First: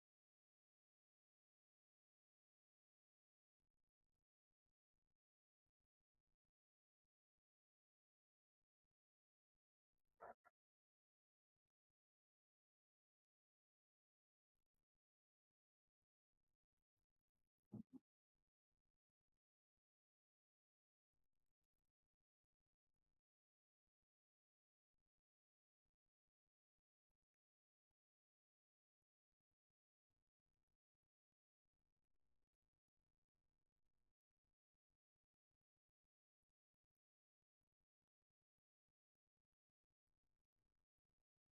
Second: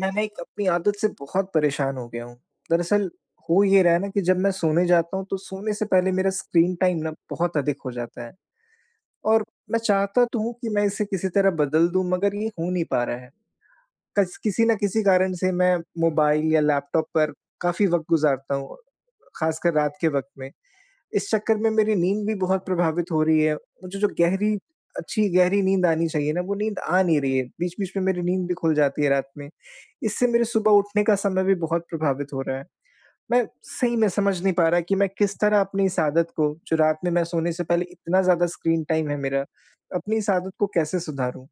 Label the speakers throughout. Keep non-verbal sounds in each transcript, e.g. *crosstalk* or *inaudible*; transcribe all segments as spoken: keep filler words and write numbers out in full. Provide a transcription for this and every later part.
Speaker 1: मैं ना, एक अपनी आदत से बहुत परेशान हो गया हूँ। दरअसल, हो ये रहा है ना कि जब मैं सोने जाता हूँ, तो सोने से पहले मेरा स्क्रीन टाइम ना, बहुत अधिक हो जाता है। और मैं चाहता तो हूँ कि मैं इसे किसी तरह बदल दूँ, मगर ये हो नहीं पा रहा है। कस किसी न किसी कारण से, मैं मोबाइल या लैपटॉप पर काफ़ी वक़्त गुज़ारता हूँ, ख़ासकर रात के वक़्त में। इस चक्कर में मेरी नींद भी बहुत प्रभावित हो रही है। मुझे जो गहरी अच्छी गहरी नींद आनी चाहिए ना, वो नींद आ नहीं रही है। बीच-बीच में मेरी नींद भी खुल जाती है रात में। इससे मेरे सुबह उठने का समय भी बहुत प्रभावित हो रहा है। मैं सही में समझ नहीं पा रहा कि मैं किस तरह अपनी इस आदत को, जो रात में मैं सोने से पहले इतना ज़्यादा स्क्रीन टाइम है मेरा, अपनी इस आदत को कैसे सुधारूँ?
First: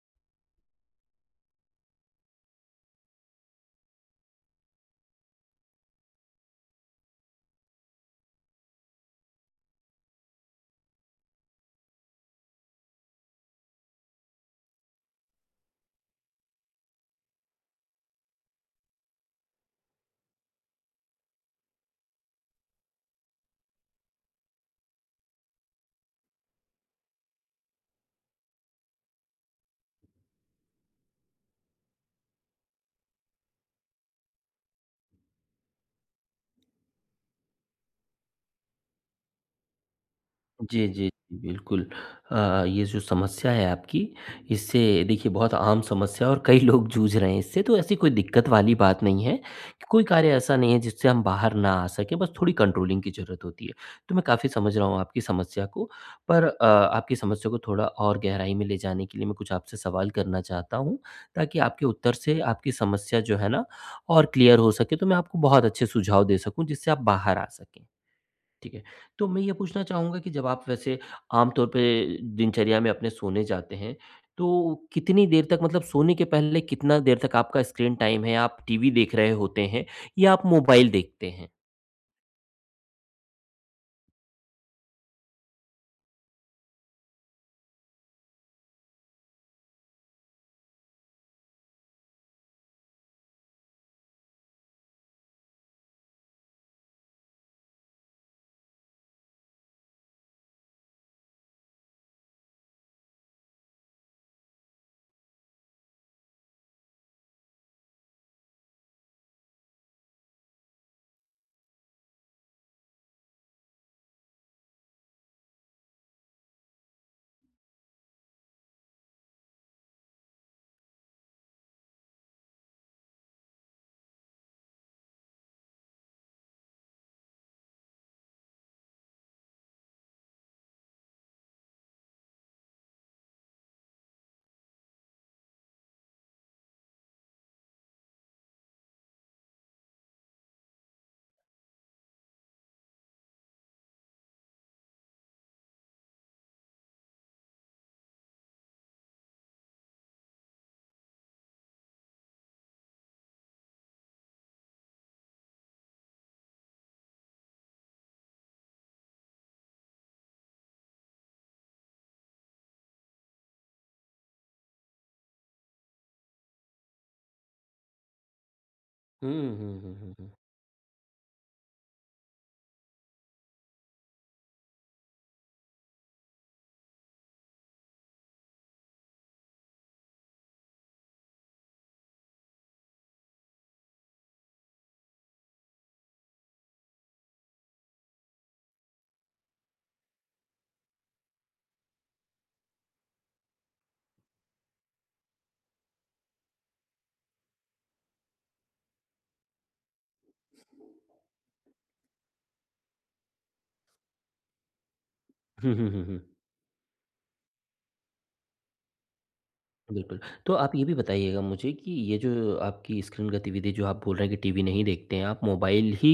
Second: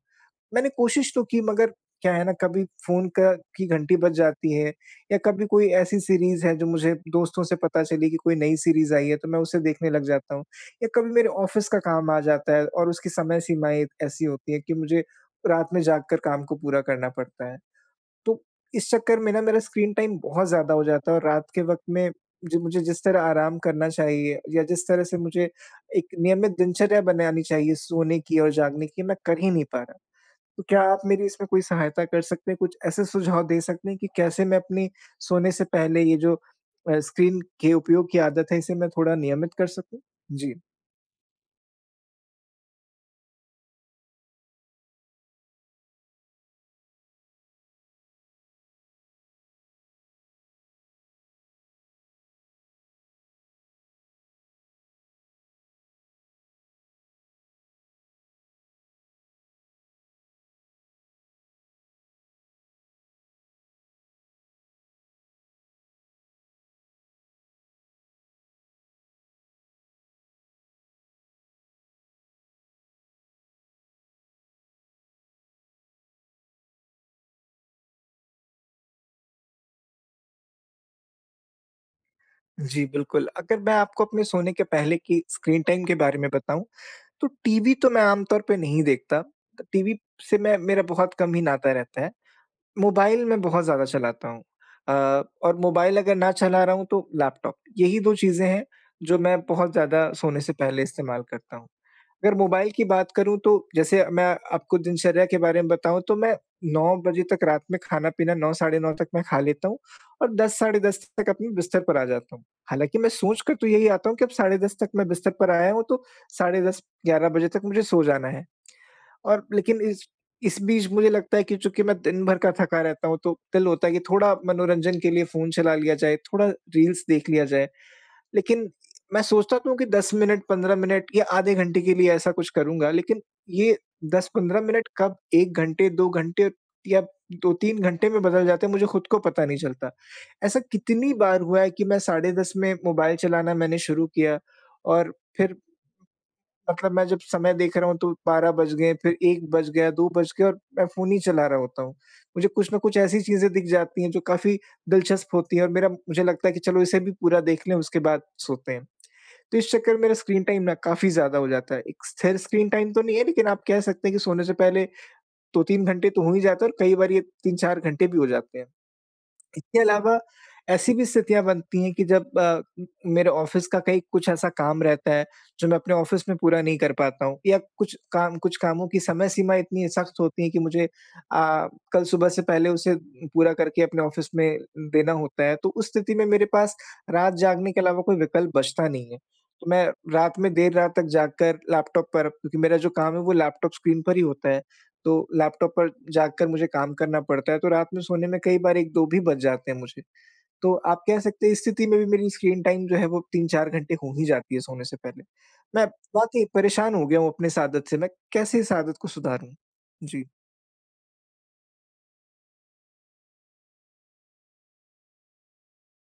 Speaker 1: मैंने कोशिश तो की, मगर क्या है ना, कभी फोन का की घंटी बज जाती है, या कभी कोई ऐसी सीरीज़ है, जो मुझे दोस्तों से पता चली कि कोई नई सीरीज़ आई है, तो मैं उसे देखने लग जाता हूँ। या कभी मेरे ऑफ़िस का काम आ जाता है, और उसकी समय सीमाएँ ऐसी होती हैं कि मुझे रात में जाग कर काम को पूरा करना पड़ता है। तो इस चक्कर में ना, मेरा स्क्रीन टाइम बहुत ज़्यादा हो जाता है और रात के वक़्त में, जो मुझे जिस तरह आराम करना चाहिए, या जिस तरह से मुझे एक नियमित दिनचर्या बनानी चाहिए, सोने की और जागने की, मैं कर ही नहीं पा रहा। तो क्या आप मेरी इसमें कोई सहायता कर सकते हैं? कुछ ऐसे सुझाव दे सकते हैं कि कैसे मैं अपनी सोने से पहले, ये जो अ, स्क्रीन के उपयोग की आदत है, इसे मैं थोड़ा नियमित कर सकूँ? जी।
Speaker 2: जी, जी, बिल्कुल। अ, ये जो समस्या है आपकी, इससे, देखिए, बहुत आम समस्या है और कई लोग जूझ रहे हैं इससे, तो ऐसी कोई दिक्कत वाली बात नहीं है, कि कोई कार्य ऐसा नहीं है, जिससे हम बाहर ना आ सकें, बस थोड़ी कंट्रोलिंग की ज़रूरत होती है। तो मैं काफ़ी समझ रहा हूँ आपकी समस्या को, पर अ, आपकी समस्या को थोड़ा और गहराई में ले जाने के लिए, मैं कुछ आपसे सवाल करना चाहता हूँ, ताकि आपके उत्तर से आपकी समस्या जो है ना, और क्लियर हो सकें, तो मैं आपको बहुत अच्छे सुझाव दे सकूँ, जिससे आप बाहर आ सकें, ठीक है। तो मैं ये पूछना चाहूँगा कि जब आप वैसे आम तौर पे दिनचर्या में अपने सोने जाते हैं, तो कितनी देर तक मतलब सोने के पहले, कितना देर तक आपका स्क्रीन टाइम है, आप टीवी देख रहे होते हैं, या आप मोबाइल देखते हैं?
Speaker 1: जी, बिल्कुल। अगर मैं आपको अपने सोने के पहले की स्क्रीन टाइम के बारे में बताऊँ तो टीवी तो मैं आम तौर पे नहीं देखता। टीवी से मैं मेरा बहुत कम ही नाता रहता है। मोबाइल मैं बहुत ज़्यादा चलाता हूँ। अ, और मोबाइल अगर ना चला रहा हूँ तो लैपटॉप। यही दो चीज़ें हैं जो मैं बहुत ज़्यादा सोने से पहले इस्तेमाल करता हूँ। अगर मोबाइल की बात करूँ तो जैसे मैं आपको दिनचर्या के बारे में बताऊँ तो मैं नौ बजे तक रात में खाना-पीना, साढ़े नौ तक मैं खा लेता हूँ और दस साढ़े दस तक अपनी बिस्तर पर आ जाता हूँ। हालाँकि मैं सोच कर तो यही आता हूँ कि अब साढ़े दस तक मैं बिस्तर पर आया हूँ तो साढ़े दस ग्यारह बजे तक मुझे सो जाना है। *smacks lips* और लेकिन इस इस बीच मुझे लगता है कि चूँकि मैं दिन भर का थका रहता हूँ तो दिल होता है कि थोड़ा मनोरंजन के लिए फ़ोन चला लिया जाए, थोड़ा रील्स देख लिया जाए। लेकिन मैं सोचता तो हूँ कि दस मिनट, पंद्रह मिनट या आधे घंटे के लिए ऐसा कुछ करूँगा लेकिन ये दस पंद्रह मिनट कब एक घंटे, दो घंटे या दो तीन घंटे में बदल जाते हैं मुझे खुद को पता नहीं चलता। ऐसा कितनी बार हुआ है कि मैं साढ़े दस में मोबाइल चलाना मैंने शुरू किया और फिर मतलब मैं जब समय देख रहा हूँ तो बारह बज गए फिर एक बज गया, दो बज गए और मैं फ़ोन ही चला रहा होता हूँ। मुझे कुछ ना कुछ ऐसी चीज़ें दिख जाती हैं जो काफ़ी दिलचस्प होती है और मेरा मुझे लगता है कि चलो इसे भी पूरा देख लें उसके बाद सोते हैं। तो इस चक्कर मेरा स्क्रीन टाइम ना काफ़ी ज़्यादा हो जाता है। एक स्थिर स्क्रीन टाइम तो नहीं है लेकिन आप कह सकते हैं कि सोने से पहले दो तीन घंटे तो हो ही जाते हैं और कई बार ये तीन चार घंटे भी हो जाते हैं।
Speaker 2: हुँ,
Speaker 1: इसके
Speaker 2: हुँ, हुँ, हुँ,
Speaker 1: अलावा
Speaker 2: हुँ।
Speaker 1: ऐसी भी स्थितियाँ बनती हैं कि जब अ, मेरे ऑफ़िस का कहीं कुछ ऐसा काम रहता है जो मैं अपने ऑफ़िस में पूरा नहीं कर पाता हूँ। या कुछ काम कुछ कामों की समय-सीमा इतनी सख़्त होती है की मुझे अ, कल सुबह से पहले उसे पूरा करके अपने ऑफ़िस में, देना होता है। तो उस स्थिति में मेरे पास रात जागने के अलावा कोई विकल्प बचता नहीं है। तो मैं रात में देर रात तक जाग कर लैपटॉप पर क्योंकि मेरा जो काम है वो लैपटॉप स्क्रीन पर ही होता है। तो लैपटॉप पर जाग कर मुझे काम करना पड़ता है। तो रात में सोने में कई बार एक दो भी बज जाते हैं मुझे। तो आप कह सकते हैं इस स्थिति में भी मेरी स्क्रीन टाइम जो है वो तीन चार घंटे हो ही जाती है सोने से पहले।
Speaker 2: हुँ,
Speaker 1: मैं
Speaker 2: हुँ, हुँ, हुँ।
Speaker 1: बहुत ही परेशान हो गया हूँ अपने इस आदत से। मैं कैसे इस आदत को सुधारूँ?
Speaker 2: बिल्कुल।
Speaker 1: जी।
Speaker 2: तो आप ये भी बताइएगा मुझे कि ये जो आपकी स्क्रीन गतिविधि जो आप बोल रहे हैं कि टीवी नहीं देखते है आप। मोबाइल ही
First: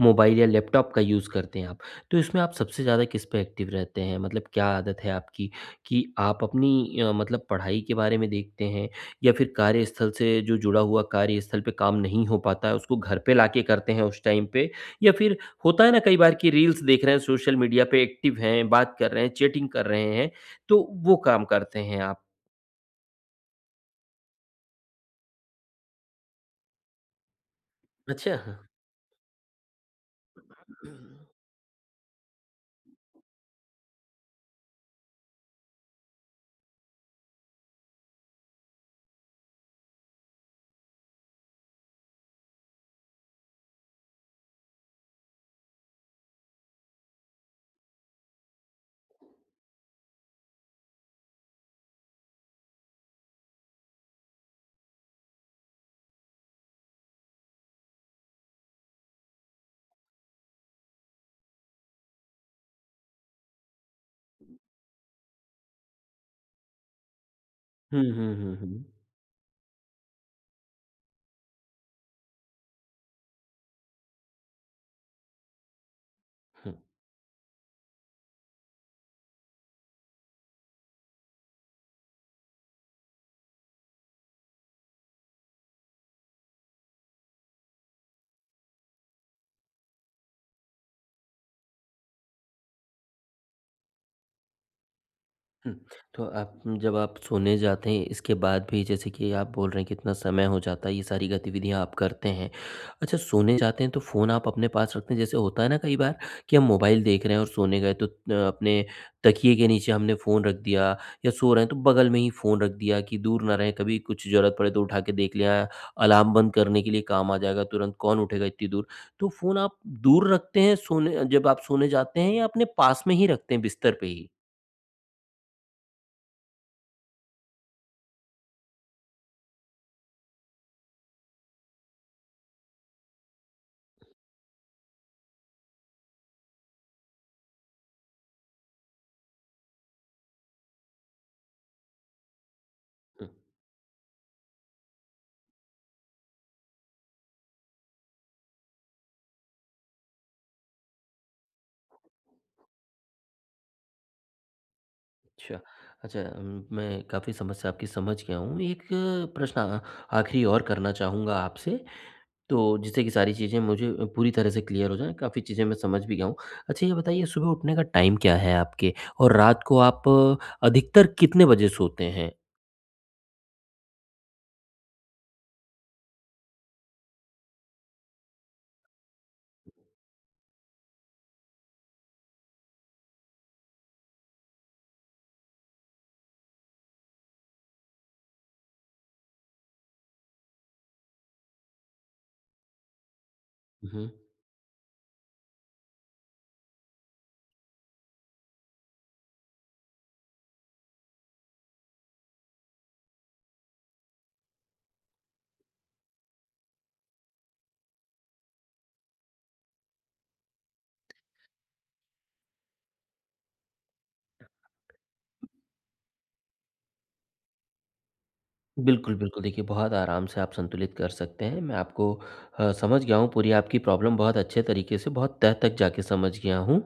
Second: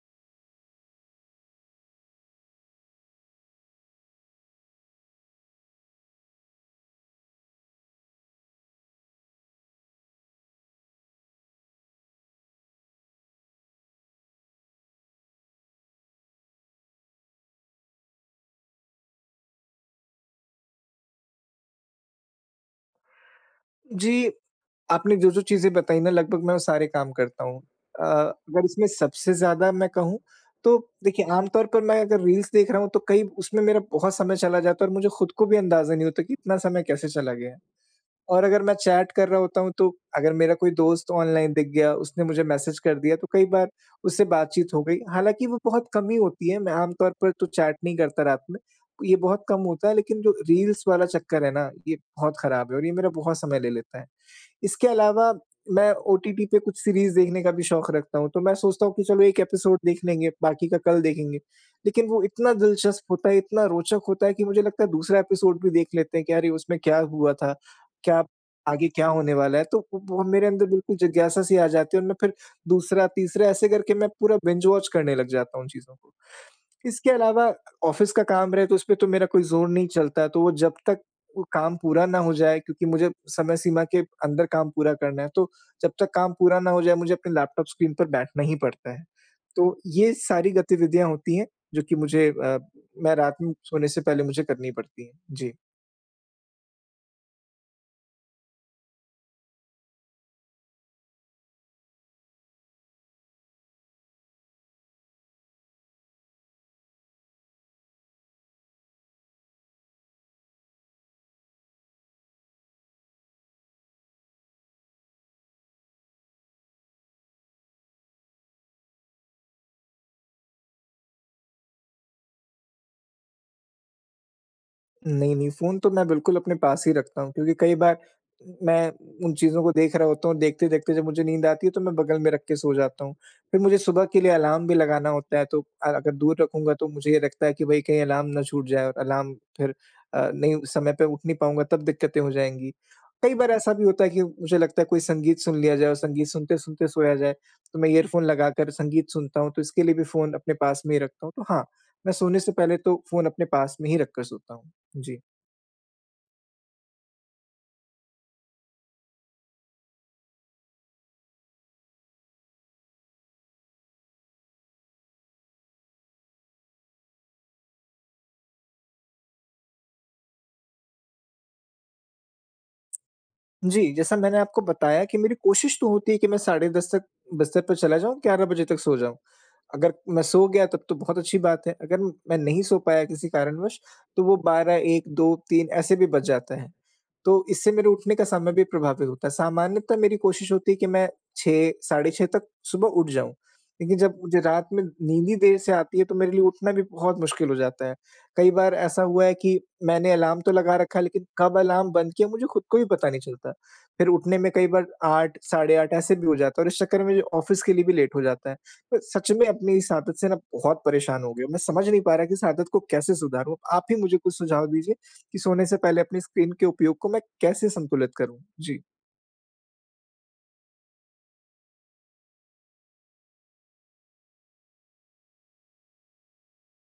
Speaker 2: मोबाइल या लैपटॉप का यूज़ करते हैं आप। तो इसमें आप सबसे ज़्यादा किस पे एक्टिव रहते है? मतलब क्या आदत है आपकी कि आप अपनी अ, मतलब पढ़ाई के बारे में देखते हैं? या फिर कार्यस्थल से जो जुड़ा हुआ कार्यस्थल पे काम नहीं हो पाता है उसको घर पे लाके करते हैं उस टाइम पे? या फिर होता है ना कई बार की रील्स देख रहे हैं सोशल मीडिया पे, एक्टिव हैं, बात कर रहे हैं, चैटिंग कर रहे हैं, तो वो काम करते हैं आप?
Speaker 1: जी। आपने जो-जो चीज़ें बताई ना लगभग मैं वो सारे काम करता हूँ। अ,
Speaker 2: अच्छा। हाँ।
Speaker 1: अगर इसमें सबसे ज्यादा मैं कहूँ तो देखिए, आम तौर पर मैं अगर रील्स देख रहा हूँ तो कई उसमें मेरा बहुत समय चला जाता है और मुझे खुद को भी अंदाज़ा नहीं होता कि इतना समय कैसे चला गया। और अगर मैं चैट कर रहा होता हूँ, तो अगर मेरा कोई दोस्त ऑनलाइन दिख गया उसने मुझे मैसेज कर दिया, तो कई बार उससे बातचीत हो गई। हालाँकि वो बहुत कम ही होती है, मैं आम तौर पर तो चैट नहीं करता रात में, ये बहुत कम होता है, लेकिन जो रील्स वाला चक्कर है ना, ये बहुत ख़राब है और ये मेरा बहुत समय ले लेता है। इसके अलावा मैं ओटीटी पे कुछ सीरीज़ देखने का भी शौक रखता हूँ, तो मैं सोचता हूँ कि चलो एक एपिसोड देख लेंगे बाकी का कल देखेंगे। लेकिन वो इतना दिलचस्प होता है, इतना रोचक होता है कि मुझे लगता है दूसरा एपिसोड भी देख लेते हैं कि अरे, उसमें क्या हुआ था?
Speaker 2: हुँ,
Speaker 1: क्या
Speaker 2: हुँ, हुँ, हुँ।
Speaker 1: आगे क्या होने वाला है, तो वो मेरे अंदर बिल्कुल जिज्ञासा सी आ जाती है और मैं फिर दूसरा-तीसरा ऐसे करके मैं पूरा बिंज वॉच करने लग जाता हूँ उन चीज़ों को।
Speaker 2: हुँ।
Speaker 1: इसके अलावा ऑफ़िस का काम रहे तो उसपे तो मेरा कोई ज़ोर नहीं चलता, तो वो जब तक वो काम पूरा ना हो जाए, क्योंकि मुझे समय सीमा के अंदर काम पूरा करना है, तो जब तक काम पूरा ना हो जाए मुझे अपने लैपटॉप स्क्रीन पर बैठना ही पड़ता है। तो ये सारी गतिविधियाँ होती हैं जो कि मुझे अ, मैं रात में सोने से पहले मुझे करनी पड़ती हैं। जी।
Speaker 2: हुँ। तो आप जब आप सोने जाते हैं इसके बाद भी जैसे कि आप बोल रहे हैं कितना समय हो जाता है, ये सारी गतिविधियाँ आप करते हैं। अच्छा सोने जाते हैं तो फ़ोन आप अपने पास रखते हैं? जैसे होता है ना कई बार कि हम मोबाइल देख रहे हैं और सोने गए, तो त अ, अपने तकिए के नीचे हमने फ़ोन रख दिया या सो रहे हैं तो बग़ल में ही फ़ोन रख दिया, कि दूर न रहें कभी कुछ ज़रूरत पड़े तो उठा के देख लिया, अलार्म बंद करने के लिए काम आ जाएगा, तुरंत कौन उठेगा इतनी दूर। तो फ़ोन आप दूर रखते हैं सोने जब आप सोने जाते हैं या अपने पास में ही रखते हैं बिस्तर पे ही?
Speaker 1: नहीं, नहीं फ़ोन तो मैं बिल्कुल अपने पास ही रखता हूँ क्योंकि कई बार उम, मैं उन चीज़ों को देख रहा होता हूँ, देखते-देखते जब मुझे नींद आती है तो मैं बगल में रख के सो जाता हूँ। फिर मुझे सुबह के लिए अलार्म भी लगाना होता है, तो अ, अगर दूर रखूँगा तो मुझे ये लगता है कि भई कहीं अलार्म ना छूट जाए और अलार्म फिर अ, नहीं उस समय पे उठ नहीं पाऊँगा तब दिक्कतें हो जाएँगी।
Speaker 2: उ
Speaker 1: कई बार ऐसा भी होता है कि मुझे लगता है कोई संगीत सुन लिया जाए और संगीत सुनते-सुनते सोया जाए, तो मैं इयरफ़ोन लगाकर संगीत सुनता हूँ, तो इसके लिए भी फ़ोन अपने पास में ही रखता हूँ। तो हाँ, मैं सोने से पहले तो फ़ोन अपने पास में ही रखकर सोता हूँ। जी।
Speaker 2: अच्छा। अच्छा उम, मैं काफ़ी समस्या आपकी समझ गया हूँ, एक प्रश्न अ, आखिरी और करना चाहूँगा आपसे, तो जिससे कि सारी चीज़ें मुझे अ, पूरी तरह से क्लियर हो जाएँ, काफ़ी चीज़ें मैं समझ भी गया हूँ। अच्छा, ये बताइए सुबह उठने का टाइम क्या है आपके और रात को आप अधिकतर कितने बजे सोते हैं?
Speaker 1: जी, जैसा मैंने आपको बताया कि मेरी कोशिश तो होती है कि मैं साढ़े दस तक बिस्तर पे चला जाऊँ, ग्यारह बजे तक सो जाऊँ। अगर मैं सो गया तब तो बहुत अच्छी बात है, अगर म मैं नहीं सो पाया किसी कारणवश, तो वो बारह, एक, दो, तीन, ऐसे भी बज जाते हैं। तो इससे मेरे उठने का समय भी प्रभावित होता है, सामान्यतः मेरी कोशिश होती है कि मैं छह साढ़े छह तक सुबह उठ जाऊँ,
Speaker 2: हुँ,
Speaker 1: लेकिन जब
Speaker 2: हुँ।
Speaker 1: मुझे रात में नींद ही देर से आती है, तो मेरे लिए उठना भी बहुत मुश्किल हो जाता है। कई बार ऐसा हुआ है कि मैंने अलार्म तो लगा रखा है लेकिन कब अलार्म बंद किया, मुझे खुद को भी पता नहीं चलता, फिर उठने में कई बार आठ साढ़े आठ ऐसे भी हो जाता है और इस चक्कर में मेरे ऑफ़िस के लिए भी लेट हो जाता है। अ, सच में अपनी इस आदत से ना बहुत परेशान हो गया हूँ, मैं समझ नहीं पा रहा कि इस आदत को कैसे सुधारूँ, आप ही मुझे कुछ सुझाव दीजिए, कि सोने से पहले अपनी स्क्रीन के उपयोग को मैं कैसे संतुलित करूँ? जी।
Speaker 2: बिल्कुल, बिल्कुल देखिए, बहुत आराम से आप संतुलित कर सकते हैं, मैं आपको अ, समझ गया हूँ पूरी आपकी प्रॉब्लम बहुत अच्छे तरीके से, बहुत तह तक जाके समझ गया हूँ,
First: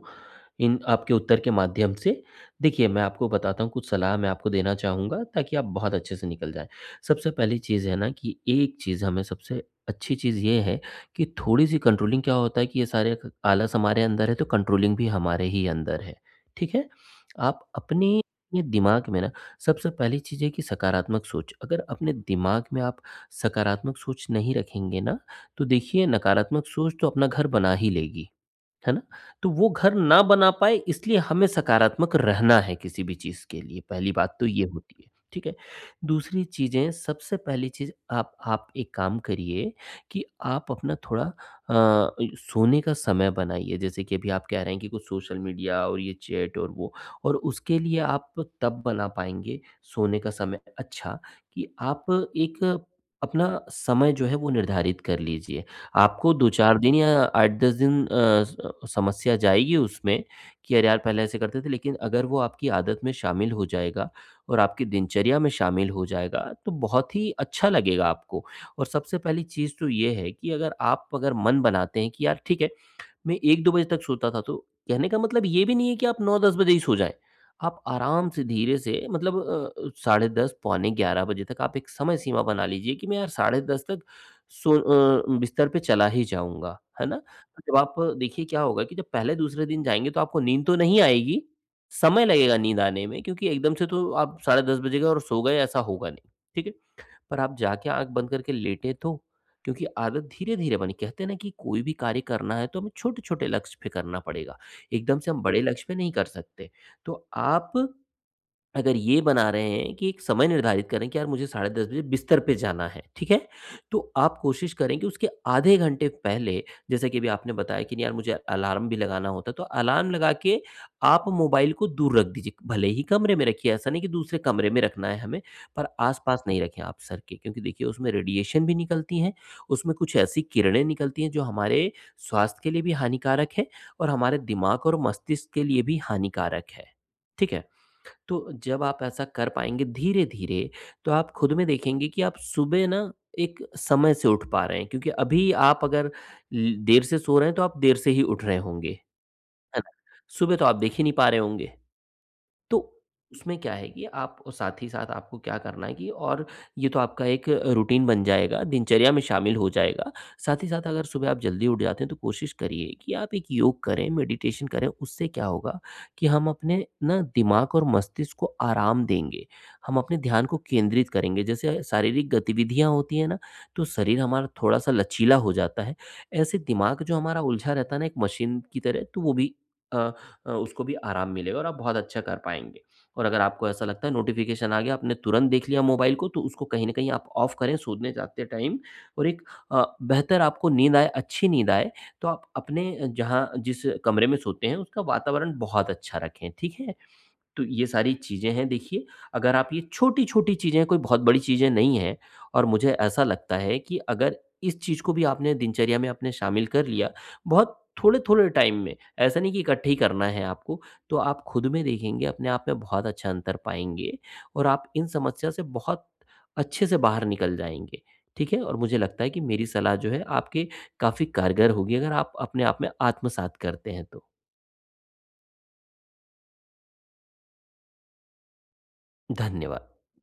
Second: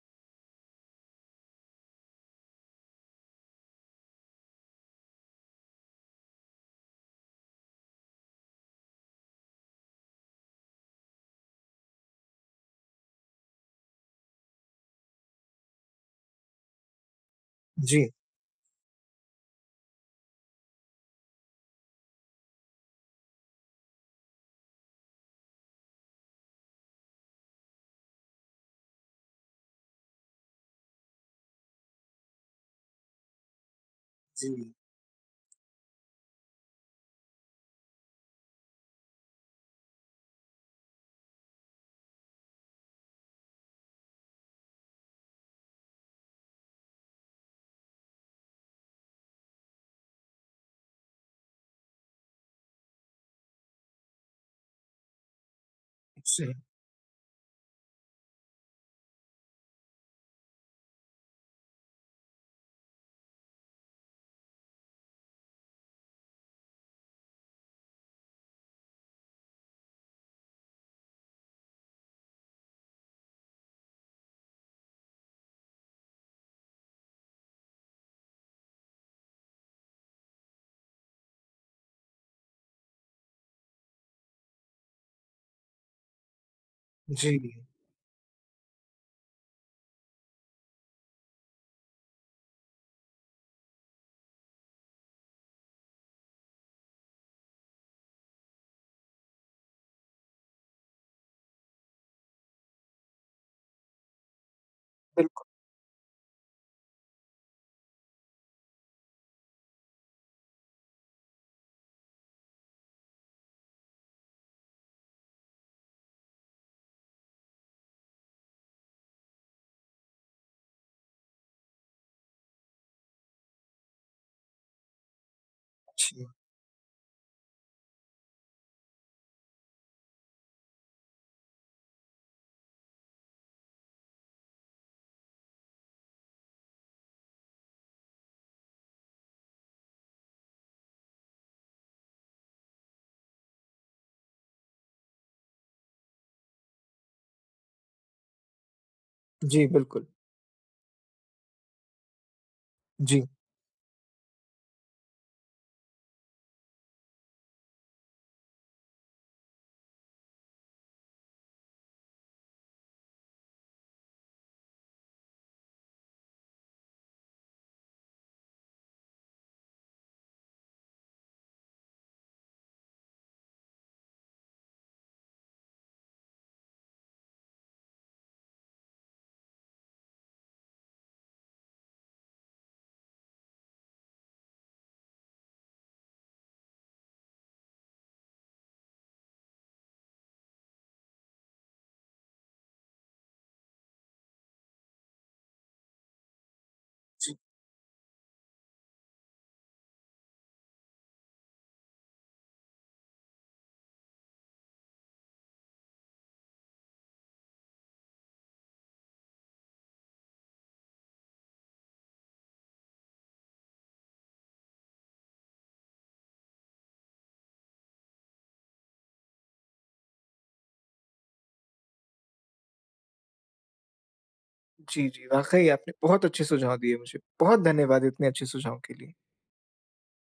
Speaker 2: इन आपके उत्तर के माध्यम से। देखिए, मैं आपको बताता हूँ, कुछ सलाह मैं आपको देना चाहूँगा ताकि आप बहुत अच्छे से निकल जाएँ, सबसे पहली चीज़ है ना, कि एक चीज़ हमें सबसे अच्छी चीज़ ये है, कि थोड़ी-सी कंट्रोलिंग क्या होता है कि ये सारे ख आलस हमारे अंदर है तो कंट्रोलिंग भी हमारे ही अंदर है, ठीक है? आप
Speaker 1: जी।
Speaker 2: अपने ये दिमाग में ना सबसे पहली चीज़ है कि सकारात्मक सोच, अगर अपने दिमाग में आप सकारात्मक सोच नहीं रखेंगे ना, तो देखिए नकारात्मक सोच तो अपना घर बना ही लेगी, है ना? तो वो घर ना बना पाए इसलिए हमें सकारात्मक रहना है किसी भी चीज़ के लिए पहली बात तो ये
Speaker 1: जी।
Speaker 2: होती है, ठीक है। दूसरी चीज़ें, सबसे पहली चीज़ आप आप एक काम करिए, कि आप अपना थोड़ा अ, इ सोने का समय बनाइए जैसे कि अभी आप कह रहे हैं कि कुछ सोशल मीडिया और ये चैट और वो, और उसके लिए आप तब बना पाएँगे, सोने का समय अच्छा, कि आप एक अपना समय जो है वो निर्धारित कर लीजिए। आपको
Speaker 1: अच्छा।
Speaker 2: दो चार दिन या आठ दस दिन अ, स समस्या जाएगी उसमें, कि अरे, यार पहले ऐसे करते थे लेकिन अगर वो आपकी आदत में शामिल हो जाएगा और आपकी दिनचर्या में शामिल हो जाएगा, तो बहुत ही अच्छा लगेगा आपको। और सबसे पहली चीज़ तो ये है कि अगर आप अगर मन बनाते हैं, कि यार, ठीक है मैं एक दो बजे तक सोता था, तो कहने का मतलब ये भी नहीं है कि आप नौ दस बजे ही सो जाए। आप आराम से धीरे से मतलब अ, साढ़े दस पौने ग्यारह बजे तक आप एक समय सीमा बना लीजिए, कि मैं यार साढ़े दस तक सो अ, बिस्तर पे चला ही जाऊँगा, है ना?
Speaker 1: जी।
Speaker 2: जब आप देखिए क्या होगा कि जब पहले दूसरे दिन जाएँगे तो आपको नींद तो नहीं आएगी, समय लगेगा नींद आने में क्योंकि एकदम से तो आप साढ़े दस बजे गए और सो गए, ऐसा होगा नहीं, ठीक है? पर आप जाके आँख बंद करके लेटें तो, क्योंकि आदत धीरे-धीरे बनी कहते हैं ना कि कोई भी कार्य करना है, तो हमें छोटे-छोटे लक्ष्य पे करना पड़ेगा, एकदम से हम
Speaker 1: बिल्कु
Speaker 2: बड़े लक्ष्य पे नहीं कर सकते। तो आप अगर ये बना रहे हैं कि एक समय निर्धारित करें, कि यार मुझे साढ़े दस बजे बिस्तर पे जाना है, ठीक है, तो आप कोशिश करें कि उसके आधे घंटे पहले, जैसे कि अभी आपने बताया कि नहीं यार मुझे अलार्म भी लगाना होता है, तो अलार्म लगा के आप मोबाइल को दूर रख दीजिए। भले ही कमरे में रखिए, ऐसा नहीं है कि दूसरे कमरे में रखना है हमें, पर
Speaker 1: जी।
Speaker 2: आसपास नहीं रखें आप सर के, क्योंकि देखिए उसमें रेडिएशन भी निकलती है, उसमें कुछ ऐसी किरणें निकलती हैं जो हमारे स्वास्थ्य के लिए भी हानिकारक हैं और हमारे दिमाग और मस्तिष्क के लिए भी हानिकारक है। ठीक है? तो जब आप ऐसा कर पाएँगे, धीरे-धीरे, तो आप खुद में देखेंगे कि आप सुबह ना एक समय से उठ पा रहे हैं क्योंकि अभी आप अगर ले देर से सो रहे हैं, तो आप देर से ही उठ रहे होंगे,
Speaker 1: जी,
Speaker 2: है ना?
Speaker 1: बिल्कुल।
Speaker 2: सुबह तो आप देख ही नहीं पा रहे होंगे। तो,
Speaker 1: जी।
Speaker 2: उसमें क्या है कि आप साथ ही साथ आपको क्या करना है कि और ये तो आपका एक अ, रूटीन बन जाएगा, दिनचर्या में शामिल हो जाएगा, साथ ही साथ अगर सुबह आप जल्दी उठ जाते हैं, तो कोशिश करिए कि आप एक योग करें, मेडिटेशन करें, उससे क्या होगा कि हम अपने ना दिमाग और मस्तिष्क को आराम देंगे, हम अपने ध्यान को केंद्रित करेंगे। जैसे, शारीरिक गतिविधियाँ होती हैं ना, तो शरीर हमारा थोड़ा-सा लचीला हो जाता है, ऐसे दिमाग जो हमारा उलझा रहता है ना, एक मशीन की तरह तो वो भी अ अ, उसको भी आराम मिलेगा और आप बहुत अच्छा कर पाएँगे। और अगर आपको ऐसा लगता है नोटिफ़िकेशन आ गया, आपने तुरंत देख लिया मोबाइल को तो उसको कहीं न कहीं आप ऑफ करें, सोने जाते टाइम और एक अ, बेहतर आपको नींद आए, अच्छी नींद आए, तो आप अपने जहाँ जिस कमरे में सोते हैं, उसका वातावरण बहुत अच्छा रखें, ठीक है?
Speaker 1: जी।
Speaker 2: तो ये सारी चीज़ें हैं, देखिए अगर आप ये छोटी-छोटी चीज़ें हैं, कोई बहुत बड़ी चीज़ें नहीं है और मुझे ऐसा लगता है कि अगर इस चीज़ को भी आपने दिनचर्या में अपने शामिल कर लिया, बहुत थोड़े-थोड़े टाइम में, ऐसा नहीं की इकट्ठे ही करना है आपको। तो आप खुद में देखेंगे अपने आप में बहुत अच्छा अंतर पाएँगे और आप इन समस्या से बहुत अच्छे से बाहर निकल जाएँगे, ठीक है? और मुझे लगता है कि मेरी सलाह जो है आपके काफ़ी कारगर होगी, अगर आप अपने आप में आत्मसात करते हैं तो।
Speaker 1: जी, जी, वाक़ई आपने बहुत अच्छे सुझाव दिए मुझे। बहुत धन्यवाद इतने अच्छे सुझाव के लिए।
Speaker 2: धन्यवाद।